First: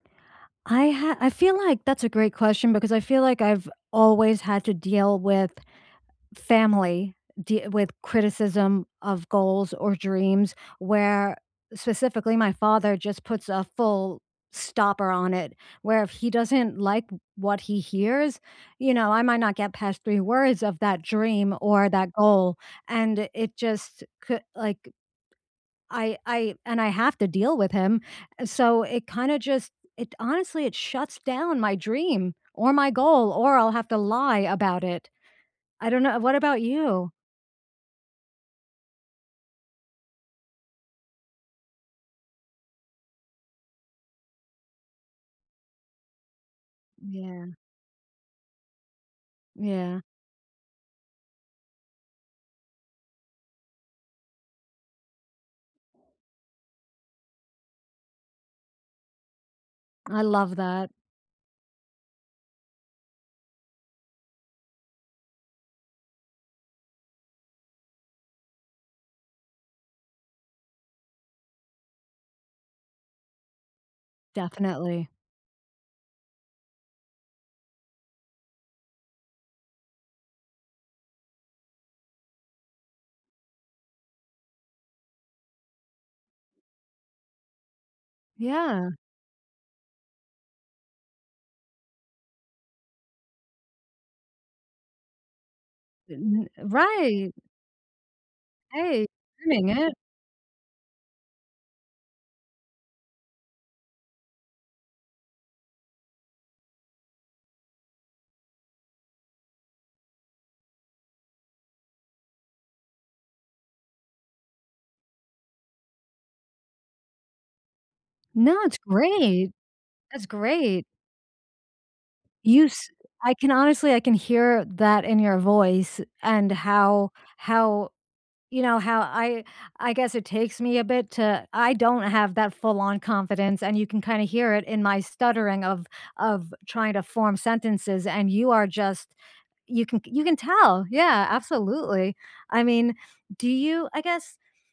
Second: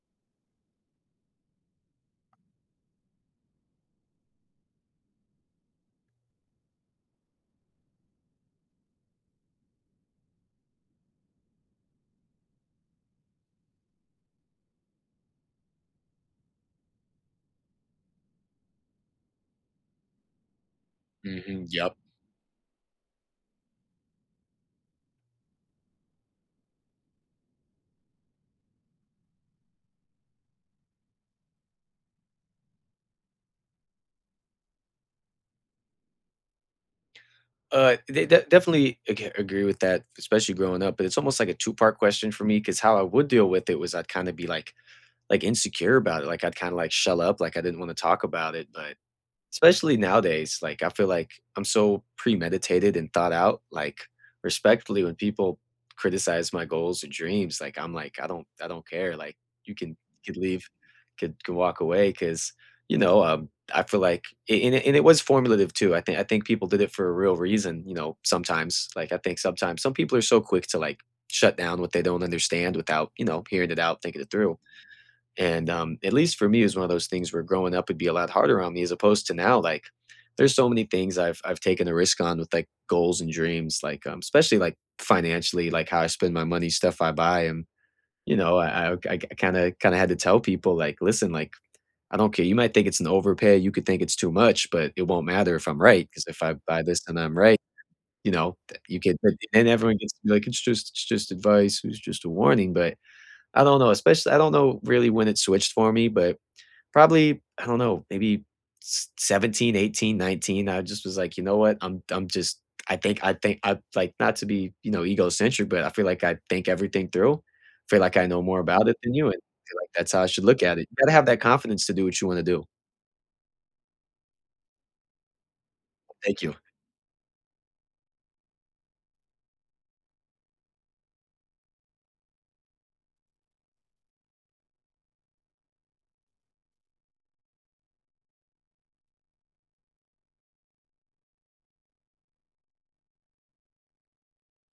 I ha I feel like that's a great question because I feel like I've always had to deal with family, de with criticism of goals or dreams where specifically my father just puts a full stopper on it, where if he doesn't like w what he hears, you know, I might not get past 3 words of that dream Mhm. or Yep. that goal and it just cou like I I and I have to deal with him, so it kinda just it honestly it shuts down my dream or my goal or I'll have to lie about it. I don't know What about you? Uh, they de definitely ag agree with that, especially growing up but it's almost, like, a two-part question for me 'cause how I would deal with it was I'd kinda be, like like insecure about it, like, I'd kinda, like, shell up, Yeah. like, I didn't wanna talk about it, but especially Yeah. nowadays, like, I feel like I'm so premeditated and thought-out, like respectfully when people criticize my goals and dream, like I'm like, "I don't I don't care." like, you can I could love leave that. could could walk away 'cause you know, um, I feel like and it and it was formulative too, I think I think people did it for a real reason, you know, sometimes like I think sometimes some people are so quick to, like, shut down what they don't understand without, you know, hearing it out, thinking it through. Definitely. And, um, at least for me it was one of those things where growing up would be a lot harder on me as opposed to now, like, there's so many things I've I've taken a risk on with, like, goals and dreams, like, um especially, like, financially, like, how I spend my money, stuff I buy, and, you know, Yeah. I I I kinda kinda had to tell people, like, "Listen, like, I don't care you might think it's an overpay, you could think it's too much, but it won't matter if I'm right." 'Cause if N I buy this and right. I'm right you know, uh, you Right get and doing it. everyone gets to be, like, "It's just it's just advice, it was just a warning," but, I don't know espec I don't know really when it switched for me, but, probably I don't know, maybe s seventeen, 18, 19. I just was, like, "You know what? I'm I'm just I think I think I'd like not to be, you know, egocentric, but I feel like I think everything through. Feel like I know No, more it's about it than you," and great. I feel like that's how That's I should look at it, great. you gotta have that confidence to do what you wanna do. You s I can honestly I can hear that in your voice Thank and you. how how you know, how I I guess it takes me a bit to I don't have that full on confidence and you can kinda hear it in my stuttering of of trying to form sentences and you are just you can you can tell. Yeah. Absolutely. I mean do you I guess